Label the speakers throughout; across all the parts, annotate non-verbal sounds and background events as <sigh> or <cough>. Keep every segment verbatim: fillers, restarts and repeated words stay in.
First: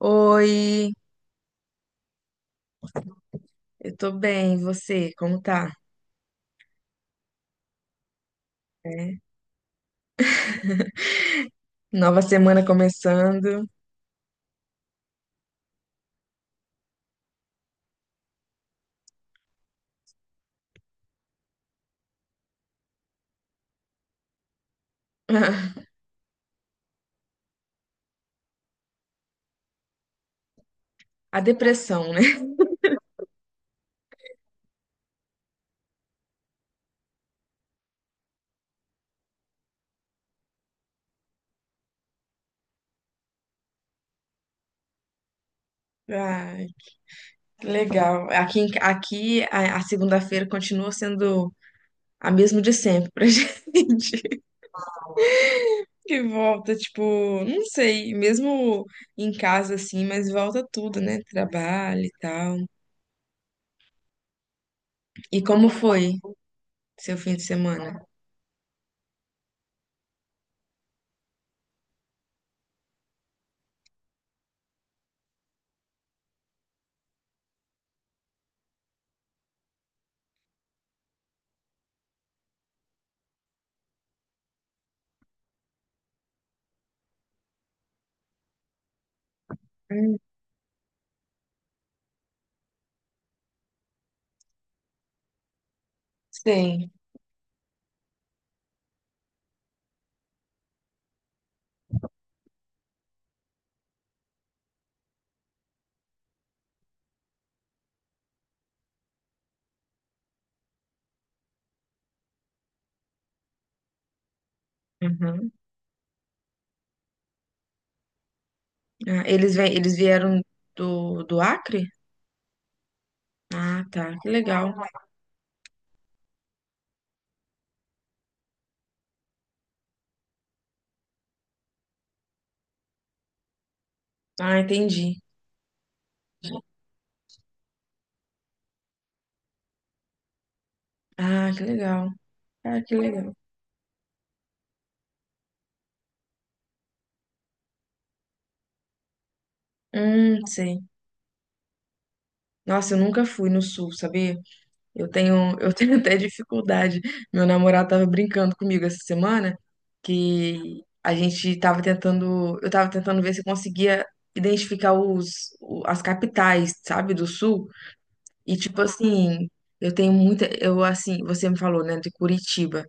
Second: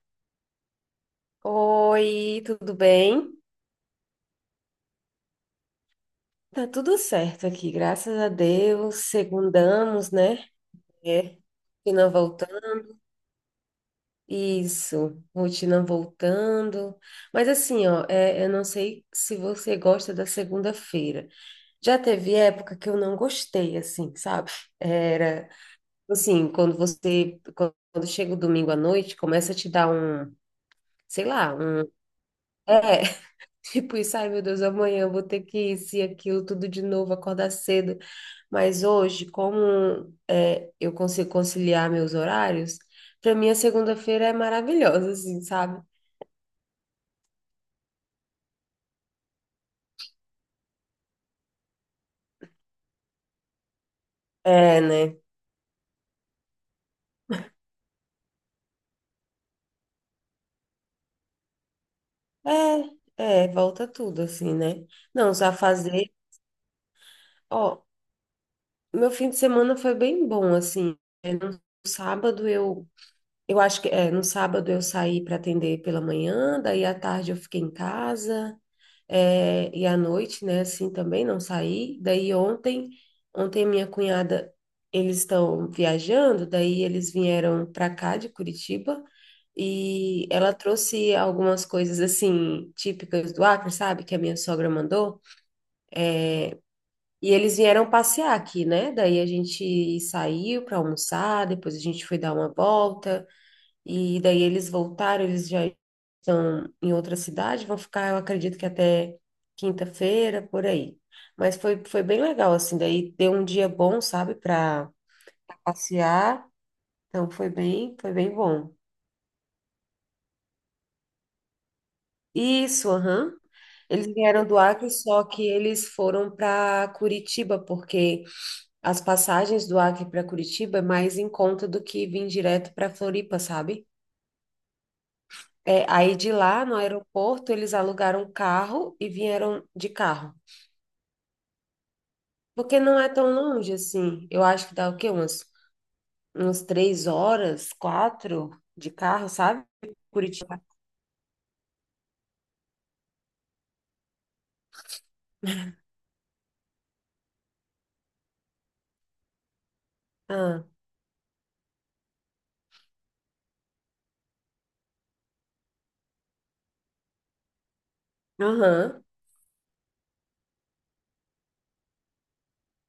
Speaker 1: Oi,
Speaker 2: Oi, tudo bem?
Speaker 1: eu tô bem, e você, como tá?
Speaker 2: Tá tudo certo aqui, graças a Deus.
Speaker 1: É.
Speaker 2: Segundamos, né? É, rotina
Speaker 1: Nova semana
Speaker 2: voltando.
Speaker 1: começando.
Speaker 2: Isso, rotina voltando. Mas assim, ó, é, eu não sei se você gosta da segunda-feira. Já teve época que eu não gostei, assim, sabe? Era,
Speaker 1: <laughs>
Speaker 2: assim, quando você, quando chega o domingo à noite, começa a te dar um, sei
Speaker 1: A
Speaker 2: lá, um,
Speaker 1: depressão, né?
Speaker 2: é, tipo isso, ai meu Deus, amanhã eu vou ter que isso e aquilo tudo de novo, acordar cedo. Mas hoje, como é, eu consigo conciliar meus horários, para mim a segunda-feira é maravilhosa, assim, sabe?
Speaker 1: Ai, que legal. Aqui, em aqui a, a segunda-feira continua sendo a mesma de sempre pra <laughs> gente.
Speaker 2: É, né?
Speaker 1: Que volta, tipo, não sei, mesmo em casa assim, mas volta tudo, né? Trabalho e tal.
Speaker 2: É, é, volta tudo, assim, né? Não,
Speaker 1: E
Speaker 2: só
Speaker 1: como foi
Speaker 2: fazer.
Speaker 1: seu fim de
Speaker 2: Ó,
Speaker 1: semana?
Speaker 2: meu fim de semana foi bem bom, assim. É, no sábado eu. Eu acho que é, no sábado eu saí para atender pela manhã, daí à tarde eu fiquei em casa. É, e à noite, né, assim também não saí. Daí ontem, ontem minha cunhada, eles estão viajando, daí eles vieram para cá de Curitiba
Speaker 1: Hum.
Speaker 2: e ela trouxe algumas coisas assim típicas do Acre, sabe, que a minha sogra mandou.
Speaker 1: Sei.
Speaker 2: E eles vieram passear aqui, né? Daí a gente saiu para almoçar, depois a gente foi dar uma volta. E daí eles voltaram, eles já estão em outra cidade, vão ficar, eu acredito que até quinta-feira, por aí. Mas foi, foi bem legal, assim, daí deu um dia bom, sabe, para
Speaker 1: Uhum.
Speaker 2: passear. Então foi bem, foi bem bom.
Speaker 1: Ah, eles, vêm- eles vieram do, do Acre?
Speaker 2: Isso, aham.
Speaker 1: Ah,
Speaker 2: Eles
Speaker 1: tá. Que
Speaker 2: vieram do
Speaker 1: legal.
Speaker 2: Acre, só que eles foram para Curitiba, porque as passagens do Acre para Curitiba é mais em conta do que vir direto para Floripa, sabe?
Speaker 1: Ah, entendi.
Speaker 2: É, aí de lá, no aeroporto, eles alugaram um carro e vieram de carro.
Speaker 1: Ah, que legal.
Speaker 2: Porque
Speaker 1: Ah, que
Speaker 2: não é tão
Speaker 1: legal.
Speaker 2: longe assim. Eu acho que dá o quê? Uns, uns três horas, quatro de carro, sabe?
Speaker 1: Hum,
Speaker 2: Curitiba.
Speaker 1: sei. Nossa, eu nunca fui no sul, sabia? Eu tenho, eu <laughs> tenho até dificuldade. Meu namorado tava brincando comigo essa semana
Speaker 2: Ah,
Speaker 1: que a gente tava tentando, eu tava tentando ver se eu conseguia identificar os, o- as capitais, sabe, do sul. E tipo
Speaker 2: aham,
Speaker 1: assim, eu tenho muita, eu assim, você me falou, né, de Curitiba.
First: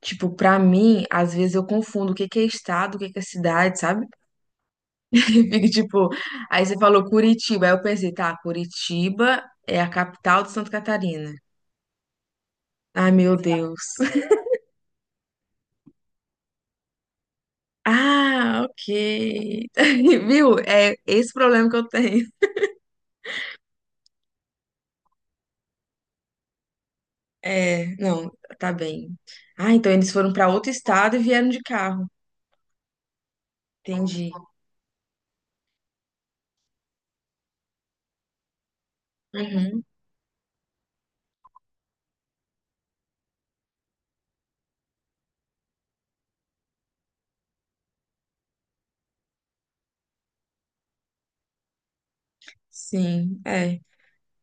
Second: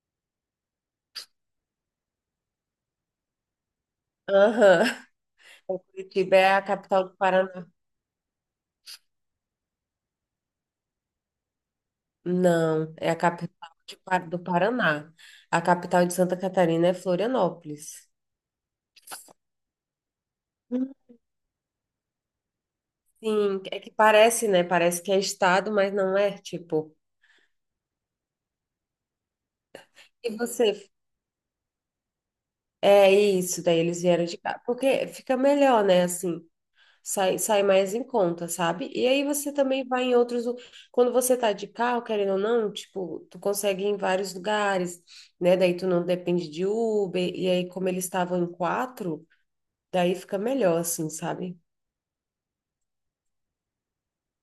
Speaker 1: Tipo, pra mim, às vezes eu confundo o que que é estado, o que que é cidade, sabe?
Speaker 2: aham. <laughs>
Speaker 1: <laughs> E fico tipo,
Speaker 2: Curitiba é a
Speaker 1: aí você falou
Speaker 2: capital do
Speaker 1: Curitiba,
Speaker 2: Paraná.
Speaker 1: aí eu pensei, tá, Curitiba é a capital de Santa Catarina.
Speaker 2: Não,
Speaker 1: Ai,
Speaker 2: é a
Speaker 1: meu
Speaker 2: capital
Speaker 1: Deus.
Speaker 2: de Pa-
Speaker 1: <laughs>
Speaker 2: do Paraná. A capital de Santa Catarina é Florianópolis.
Speaker 1: Ah, ok. <laughs> Viu? É esse problema que eu tenho.
Speaker 2: Sim, é que parece, né? Parece que é estado, mas não é, tipo.
Speaker 1: É, não, tá bem. Ah, então eles
Speaker 2: E
Speaker 1: foram pra outro
Speaker 2: você?
Speaker 1: estado e vieram de carro.
Speaker 2: É isso, daí eles vieram
Speaker 1: Entendi.
Speaker 2: de cá. Porque fica melhor, né? Assim, sai, sai mais em conta, sabe? E aí você
Speaker 1: Uhum,
Speaker 2: também vai em outros. lu- Quando você tá de carro, querendo ou não, tipo, tu consegue ir em vários lugares, né? Daí tu não depende de Uber. E aí, como eles estavam em quatro, daí fica melhor, assim, sabe?
Speaker 1: sim, é.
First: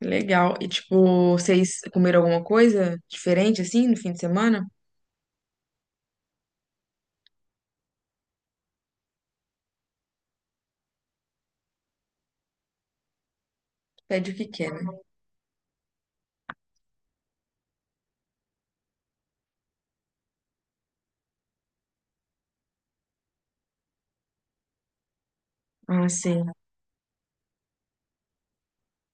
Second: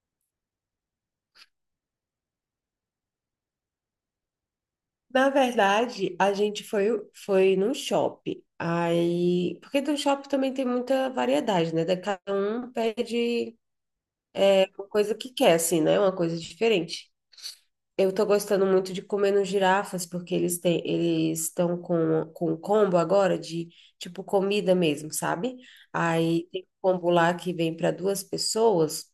Speaker 1: Legal. E, tipo, vocês comeram alguma coisa diferente, assim, no fim de semana?
Speaker 2: Na verdade, a gente foi, foi num shopping. Aí, porque do shopping também tem muita variedade, né? Da- Cada um pede
Speaker 1: Pede o que quer,
Speaker 2: uma
Speaker 1: né?
Speaker 2: coisa que quer, assim, né? Uma coisa diferente. Eu tô gostando muito de comer nos girafas, porque eles têm, eles estão com, com um combo agora de, tipo, comida mesmo, sabe?
Speaker 1: Ah, sim.
Speaker 2: Aí tem um combo lá que vem para duas pessoas,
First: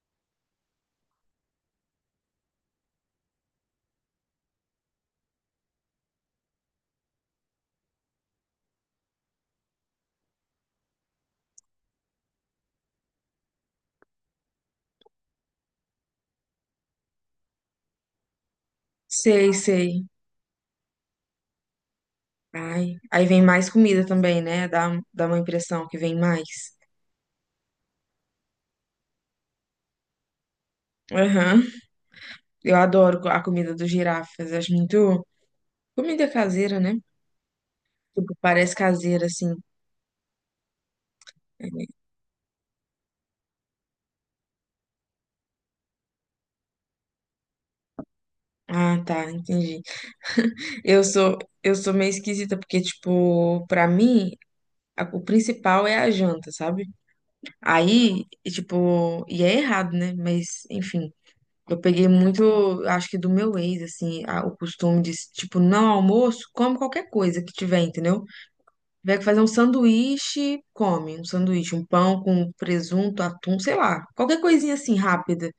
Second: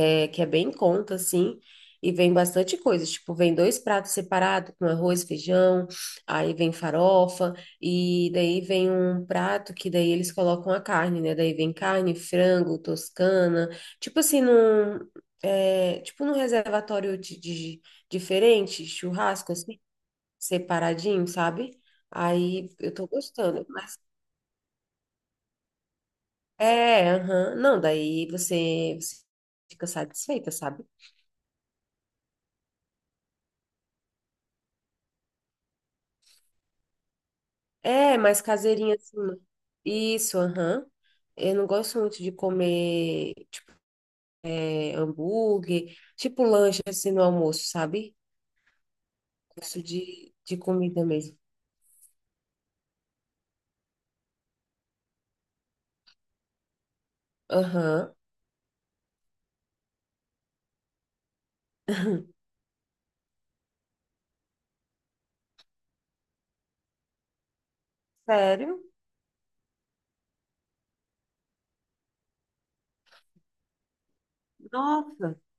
Speaker 2: é, que é bem em conta, assim, e vem bastante coisa. Tipo, vem dois pratos separados com arroz, feijão, aí vem farofa, e daí vem um prato que daí eles colocam a carne, né? Daí vem carne, frango, toscana, tipo assim, num, é, tipo num reservatório de, de- diferente,
Speaker 1: Sei,
Speaker 2: churrasco, assim,
Speaker 1: sei.
Speaker 2: separadinho, sabe? Aí eu
Speaker 1: Ai.
Speaker 2: tô
Speaker 1: Aí vem
Speaker 2: gostando,
Speaker 1: mais
Speaker 2: mas
Speaker 1: comida também, né? Dá, dá uma impressão que vem mais.
Speaker 2: é, aham. Não, daí você, você fica satisfeita, sabe?
Speaker 1: Aham. Eu adoro co- a comida dos girafas. Acho muito. Comida caseira, né?
Speaker 2: É,
Speaker 1: Tipo,
Speaker 2: mais
Speaker 1: parece
Speaker 2: caseirinha assim.
Speaker 1: caseira, assim.
Speaker 2: Isso, aham. Eu não
Speaker 1: É.
Speaker 2: gosto muito de comer, tipo, é, hambúrguer, tipo lanche assim no almoço, sabe?
Speaker 1: Ah, tá. Entendi.
Speaker 2: Gosto de, de
Speaker 1: Eu
Speaker 2: comida mesmo.
Speaker 1: sou, eu sou meio esquisita, porque, tipo, pra mim, a- o principal é a janta, sabe?
Speaker 2: Aham.
Speaker 1: Aí, e, tipo, e é errado, né? Mas, enfim, eu peguei muito, acho que do meu ex, assim, a- o costume de, tipo, não almoço, come qualquer coisa que tiver, entendeu?
Speaker 2: Sério?
Speaker 1: Tiver que fazer um sanduíche, come um sanduíche, um pão com presunto, atum, sei lá, qualquer coisinha assim,
Speaker 2: Nossa.
Speaker 1: rápida.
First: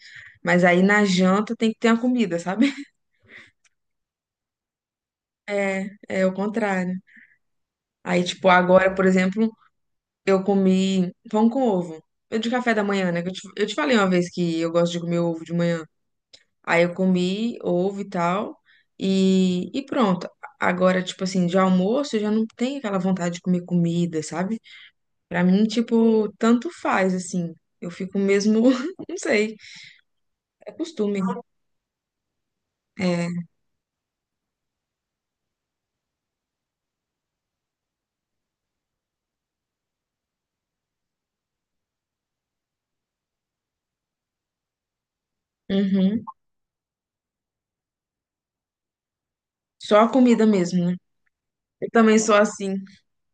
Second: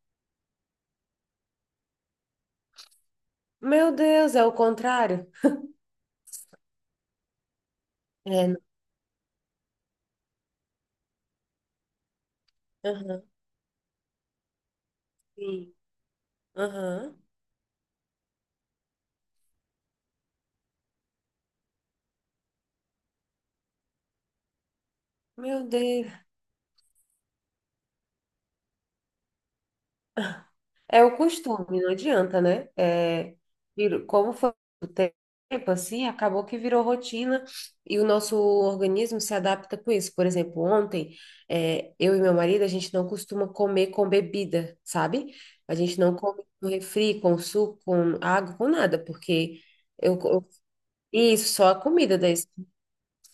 Speaker 1: Mas aí na janta tem que ter a comida, sabe? <laughs>
Speaker 2: Meu Deus, é o contrário?
Speaker 1: É, é o contrário. Aí,
Speaker 2: É,
Speaker 1: tipo,
Speaker 2: não.
Speaker 1: agora, por exemplo, eu comi pão com ovo. Eu de café da manhã, né?
Speaker 2: Aham,
Speaker 1: que Eu te, eu te falei uma vez que eu gosto de comer ovo de
Speaker 2: sim.
Speaker 1: manhã. Aí eu
Speaker 2: Aham.
Speaker 1: comi ovo e tal, e, e pronto. Agora, tipo assim, de almoço eu já não tenho aquela vontade de comer comida, sabe? Pra mim,
Speaker 2: Meu Deus.
Speaker 1: tipo, tanto faz, assim. Eu fico mesmo, <laughs> não sei, é
Speaker 2: É o
Speaker 1: costume.
Speaker 2: costume, não adianta, né? É,
Speaker 1: É,
Speaker 2: virou- como foi o tempo assim, acabou que virou rotina e o nosso organismo se adapta com isso. Por exemplo, ontem, é, eu e meu marido, a gente não costuma comer com bebida, sabe? A gente não
Speaker 1: uhum.
Speaker 2: come com refri, com suco, com água, com nada, porque
Speaker 1: Só a
Speaker 2: eu,
Speaker 1: comida
Speaker 2: eu-
Speaker 1: mesmo, né?
Speaker 2: isso, só a
Speaker 1: Eu também
Speaker 2: comida
Speaker 1: sou
Speaker 2: daí.
Speaker 1: assim.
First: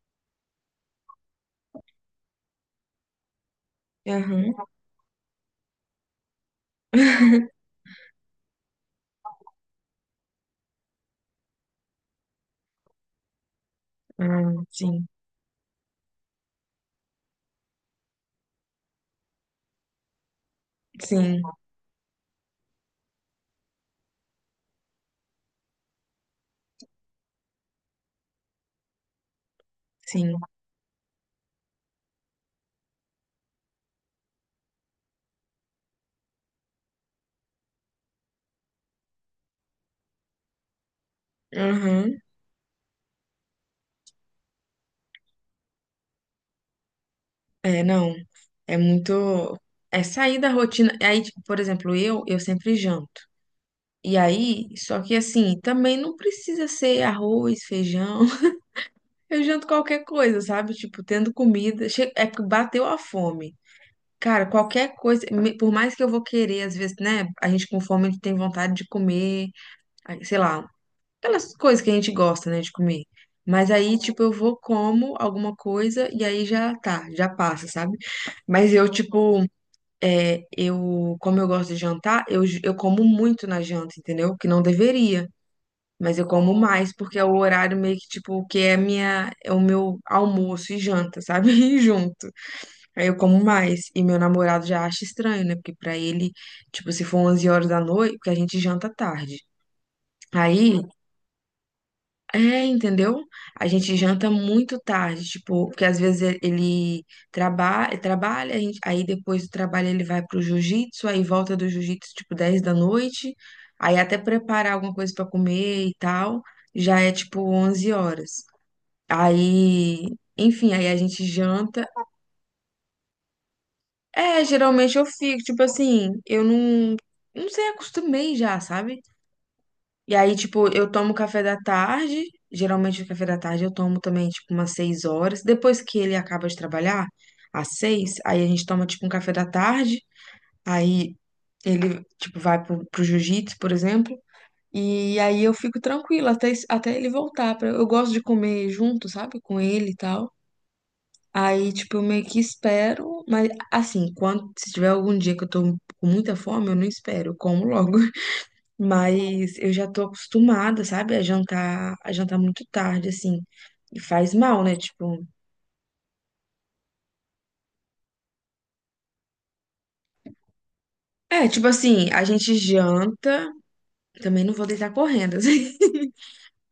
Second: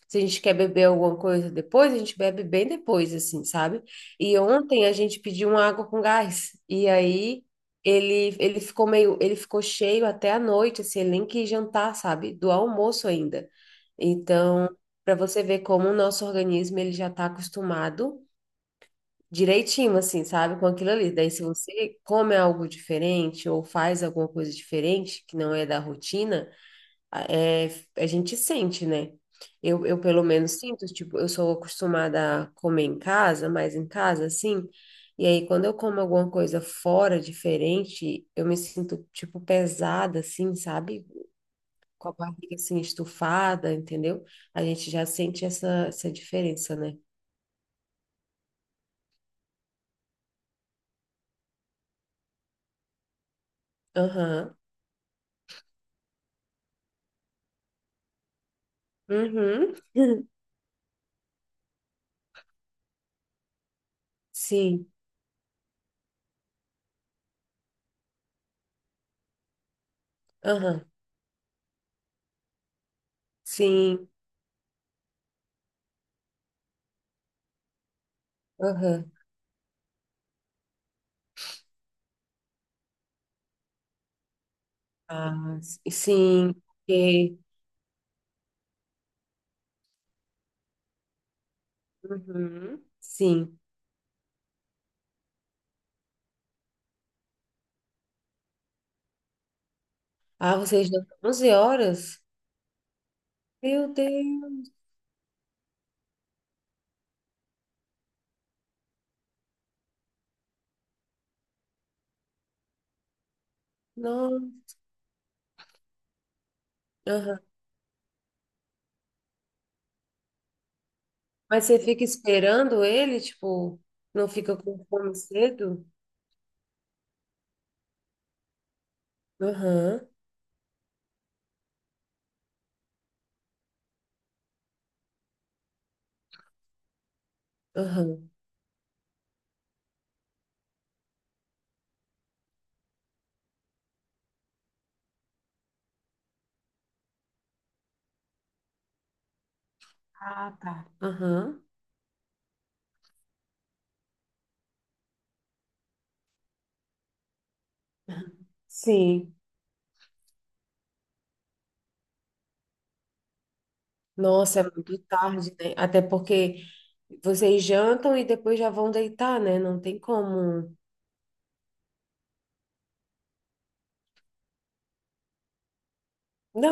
Speaker 2: Se a gente quer beber alguma coisa depois, a gente bebe bem depois, assim, sabe? E
Speaker 1: Aham.
Speaker 2: ontem a gente pediu uma água com gás. E
Speaker 1: <laughs>
Speaker 2: aí ele, ele ficou meio, ele ficou cheio até a noite, assim, ele nem quis jantar, sabe? Do almoço ainda.
Speaker 1: Ah,
Speaker 2: Então,
Speaker 1: sim,
Speaker 2: para você ver como o nosso organismo ele já está acostumado direitinho, assim, sabe? Com aquilo ali. Daí,
Speaker 1: sim,
Speaker 2: se você come algo diferente ou faz alguma coisa diferente que não é da rotina é, a gente sente, né? Eu, eu pelo
Speaker 1: sim.
Speaker 2: menos sinto, tipo, eu sou acostumada a comer em casa, mais em casa, assim, e aí quando eu como alguma coisa fora, diferente, eu me sinto, tipo, pesada, assim, sabe? Com a
Speaker 1: Aham.
Speaker 2: barriga, assim, estufada, entendeu? A gente já sente essa, essa diferença, né?
Speaker 1: É, não. É muito. É sair da rotina. Aí, tipo, por exemplo, eu, eu sempre janto. E
Speaker 2: Aham.
Speaker 1: aí, só que assim, também não precisa ser arroz, feijão. <laughs> Eu janto
Speaker 2: Uhum.
Speaker 1: qualquer coisa, sabe? Tipo, tendo comida. Che- É porque bateu a fome.
Speaker 2: <laughs>
Speaker 1: Cara,
Speaker 2: Sim.
Speaker 1: qualquer coisa, me- por mais que eu vou querer, às vezes, né? A gente com fome, a gente tem vontade de comer, aí, sei lá,
Speaker 2: Aham.
Speaker 1: aquelas coisas que a gente gosta, né, de comer. Mas aí,
Speaker 2: Sim.
Speaker 1: tipo, eu vou, como alguma coisa e aí já tá, já passa, sabe? Mas eu,
Speaker 2: Aham.
Speaker 1: tipo, é, eu, como eu gosto de jantar, eu, j- eu como muito na janta, entendeu? Que não deveria.
Speaker 2: Ah, s-
Speaker 1: Mas eu como
Speaker 2: sim.
Speaker 1: mais, porque é o
Speaker 2: porque-
Speaker 1: horário meio que, tipo, que é a minha, é o meu almoço e janta, sabe? <laughs> E junto.
Speaker 2: Uhum.
Speaker 1: Aí eu como
Speaker 2: Sim.
Speaker 1: mais. E meu namorado já acha estranho, né? Porque pra ele, tipo, se for onze horas da noite, porque a gente janta tarde.
Speaker 2: Ah,
Speaker 1: Aí,
Speaker 2: vocês dão onze horas?
Speaker 1: é, entendeu? A
Speaker 2: Meu
Speaker 1: gente janta
Speaker 2: Deus,
Speaker 1: muito tarde, tipo, porque às vezes ele ele traba eh, trabalha, a gente- aí depois do trabalho ele vai pro jiu-jitsu, aí volta do jiu-jitsu tipo dez da noite, aí até
Speaker 2: não.
Speaker 1: preparar alguma coisa pra comer e tal, já é
Speaker 2: Aham.
Speaker 1: tipo onze horas. Aí, enfim, aí a gente
Speaker 2: Mas você
Speaker 1: janta.
Speaker 2: fica esperando ele, tipo, não
Speaker 1: É,
Speaker 2: fica com
Speaker 1: geralmente eu
Speaker 2: fome
Speaker 1: fico, tipo
Speaker 2: cedo?
Speaker 1: assim, eu não, não sei, acostumei já, sabe?
Speaker 2: Aham,
Speaker 1: E aí, tipo, eu tomo café da tarde. Geralmente o café da tarde eu tomo também, tipo, umas seis horas. Depois que ele acaba de trabalhar, às seis,
Speaker 2: aham.
Speaker 1: aí a gente toma, tipo, um café da tarde. Aí ele, tipo, vai pro, pro jiu-jitsu, por exemplo. E aí eu fico tranquila até, es- até ele voltar. Pra, eu gosto de comer junto, sabe? Com ele e tal.
Speaker 2: Ah, tá. Aham.
Speaker 1: Aí, tipo, eu meio que espero. Mas, assim, quando, se tiver algum dia que eu tô com muita fome, eu não espero, eu como logo.
Speaker 2: Sim.
Speaker 1: Mas eu já tô acostumada, sabe, a jantar, a jantar muito tarde, assim. E faz
Speaker 2: Nossa,
Speaker 1: mal,
Speaker 2: é
Speaker 1: né?
Speaker 2: muito
Speaker 1: Tipo.
Speaker 2: tarde, né? Até porque vocês jantam e depois já vão deitar, né? Não tem como.
Speaker 1: É, tipo assim, a gente janta. Também não vou deitar correndo, <laughs> assim.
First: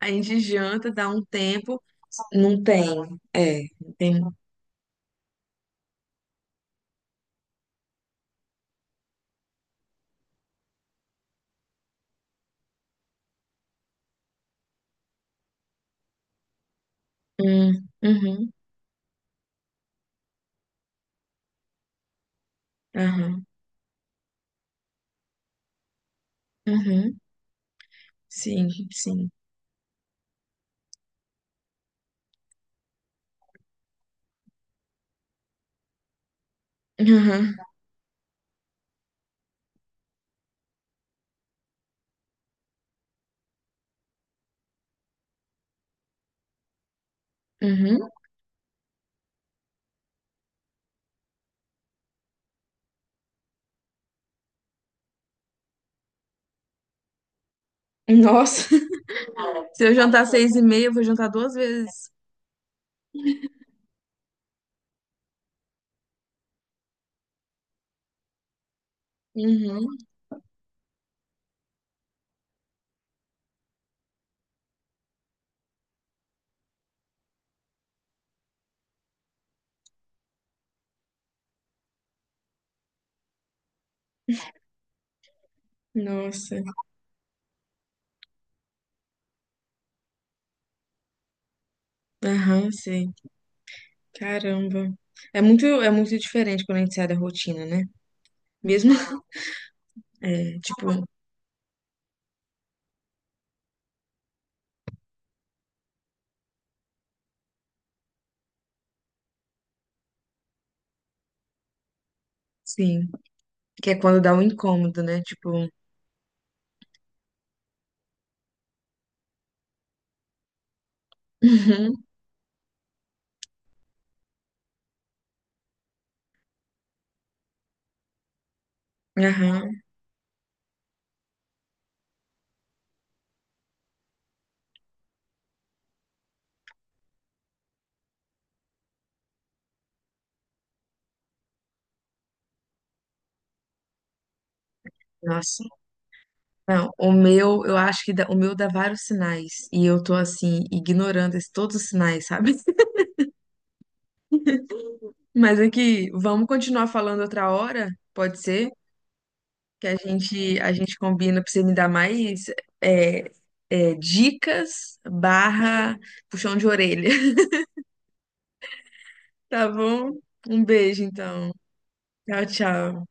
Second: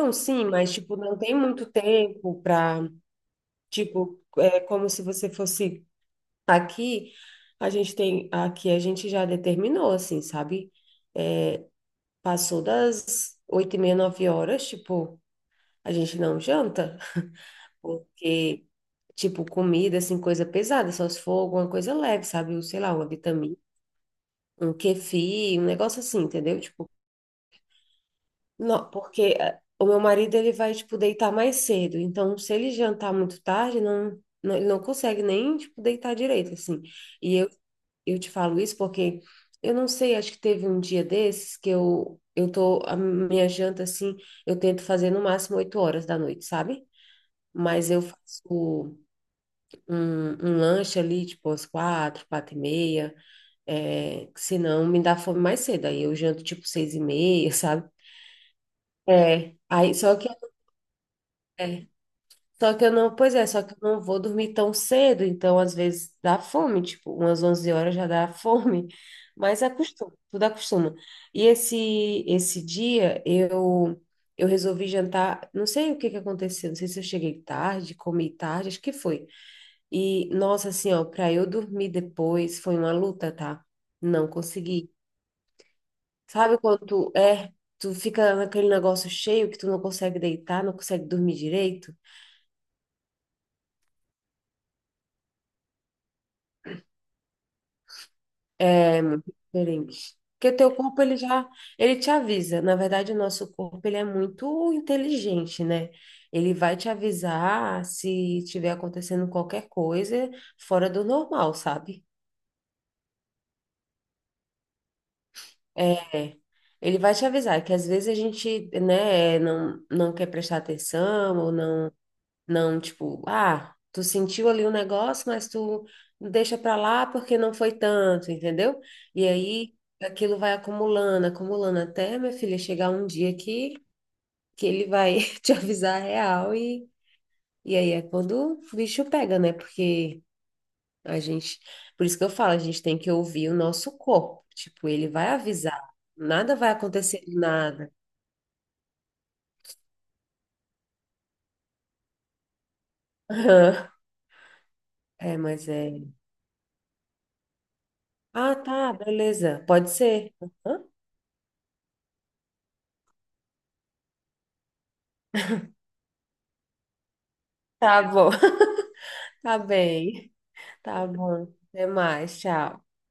Speaker 1: A gente
Speaker 2: sim, mas,
Speaker 1: janta,
Speaker 2: tipo,
Speaker 1: dá
Speaker 2: não
Speaker 1: um
Speaker 2: tem muito
Speaker 1: tempo.
Speaker 2: tempo
Speaker 1: Não
Speaker 2: para
Speaker 1: tem. É, não tem.
Speaker 2: tipo, é como se você fosse aqui. A gente tem. Aqui a gente já determinou, assim, sabe? Passou das oito e meia, nove horas, tipo, a gente não janta,
Speaker 1: Hum, uhum,
Speaker 2: porque, tipo, comida, assim, coisa pesada, só se for alguma coisa leve, sabe? Um, sei lá, uma
Speaker 1: aham,
Speaker 2: vitamina, um kefir, um negócio assim, entendeu? Tipo,
Speaker 1: uhum, sim,
Speaker 2: não,
Speaker 1: sim.
Speaker 2: porque eh, o meu marido, ele vai, tipo, deitar mais cedo, então, se ele jantar muito tarde, não, não, ele não consegue nem, tipo, deitar direito, assim. E
Speaker 1: Aham,
Speaker 2: eu te falo isso porque eu não sei, acho que teve um dia desses que eu, eu tô, a minha janta assim, eu tento fazer no máximo oito horas da noite, sabe? Mas eu
Speaker 1: uhum.
Speaker 2: faço um, um lanche ali, tipo, às quatro, quatro e meia, é, que senão me dá fome mais cedo, aí eu janto tipo seis e meia, <laughs> sabe?
Speaker 1: Nossa,
Speaker 2: É,
Speaker 1: <laughs> se eu
Speaker 2: aí só
Speaker 1: jantar
Speaker 2: que
Speaker 1: seis e meia, eu vou jantar duas
Speaker 2: é,
Speaker 1: vezes.
Speaker 2: Só que eu não, pois é, só que eu não vou dormir tão cedo, então às vezes dá fome, tipo, umas onze horas já dá <laughs> fome, mas
Speaker 1: Uhum,
Speaker 2: acostuma, tudo acostuma. E esse esse dia eu eu resolvi jantar, não sei o que que aconteceu, não sei se eu cheguei tarde, comi tarde, acho que foi. E nossa, assim, ó, para eu dormir depois foi uma luta, tá? Não consegui.
Speaker 1: nossa.
Speaker 2: Sabe quando tu, é, tu fica naquele negócio cheio que tu não consegue deitar, não consegue dormir direito?
Speaker 1: Aham, sim. Caramba. É muito, é muito diferente quando a gente sai da rotina, né? Mesmo, <laughs>
Speaker 2: Diferente. Porque
Speaker 1: é,
Speaker 2: teu corpo,
Speaker 1: tipo,
Speaker 2: ele já, ele te avisa. Na verdade, o nosso corpo, ele é muito inteligente, né? Ele vai te avisar se estiver acontecendo qualquer coisa fora do normal, sabe?
Speaker 1: sim, que é quando dá um incômodo, né? Tipo,
Speaker 2: É. Ele vai te avisar que às vezes a gente, né, não, não quer prestar atenção ou não.
Speaker 1: uhum,
Speaker 2: Não, tipo, ah, tu sentiu ali o negócio, mas tu deixa pra lá porque não foi tanto, entendeu? E aí
Speaker 1: aham,
Speaker 2: aquilo vai acumulando, acumulando até, minha filha, chegar um dia que, que ele vai <laughs> te avisar a real e, e aí é quando o bicho pega, né? Porque a gente, por isso que eu falo, a gente tem que ouvir o nosso corpo. Tipo, ele vai
Speaker 1: nossa.
Speaker 2: avisar, nada vai
Speaker 1: Não, o
Speaker 2: acontecer do
Speaker 1: meu, eu
Speaker 2: nada.
Speaker 1: acho que dá- o meu dá vários sinais e eu tô assim ignorando esse- todos os sinais, sabe? <laughs>
Speaker 2: <laughs> É,
Speaker 1: Mas
Speaker 2: mas
Speaker 1: é
Speaker 2: é.
Speaker 1: que vamos continuar falando outra hora, pode
Speaker 2: Ah,
Speaker 1: ser?
Speaker 2: tá, beleza,
Speaker 1: Que
Speaker 2: pode
Speaker 1: a
Speaker 2: ser.
Speaker 1: gente a
Speaker 2: Aham.
Speaker 1: gente combina pra você me dar mais é, é, dicas barra puxão de orelha.
Speaker 2: Tá bom. Tá
Speaker 1: Tá bom?
Speaker 2: bem.
Speaker 1: Um beijo,
Speaker 2: Tá bom.
Speaker 1: então.
Speaker 2: Até mais.
Speaker 1: Tchau,
Speaker 2: Tchau.
Speaker 1: tchau.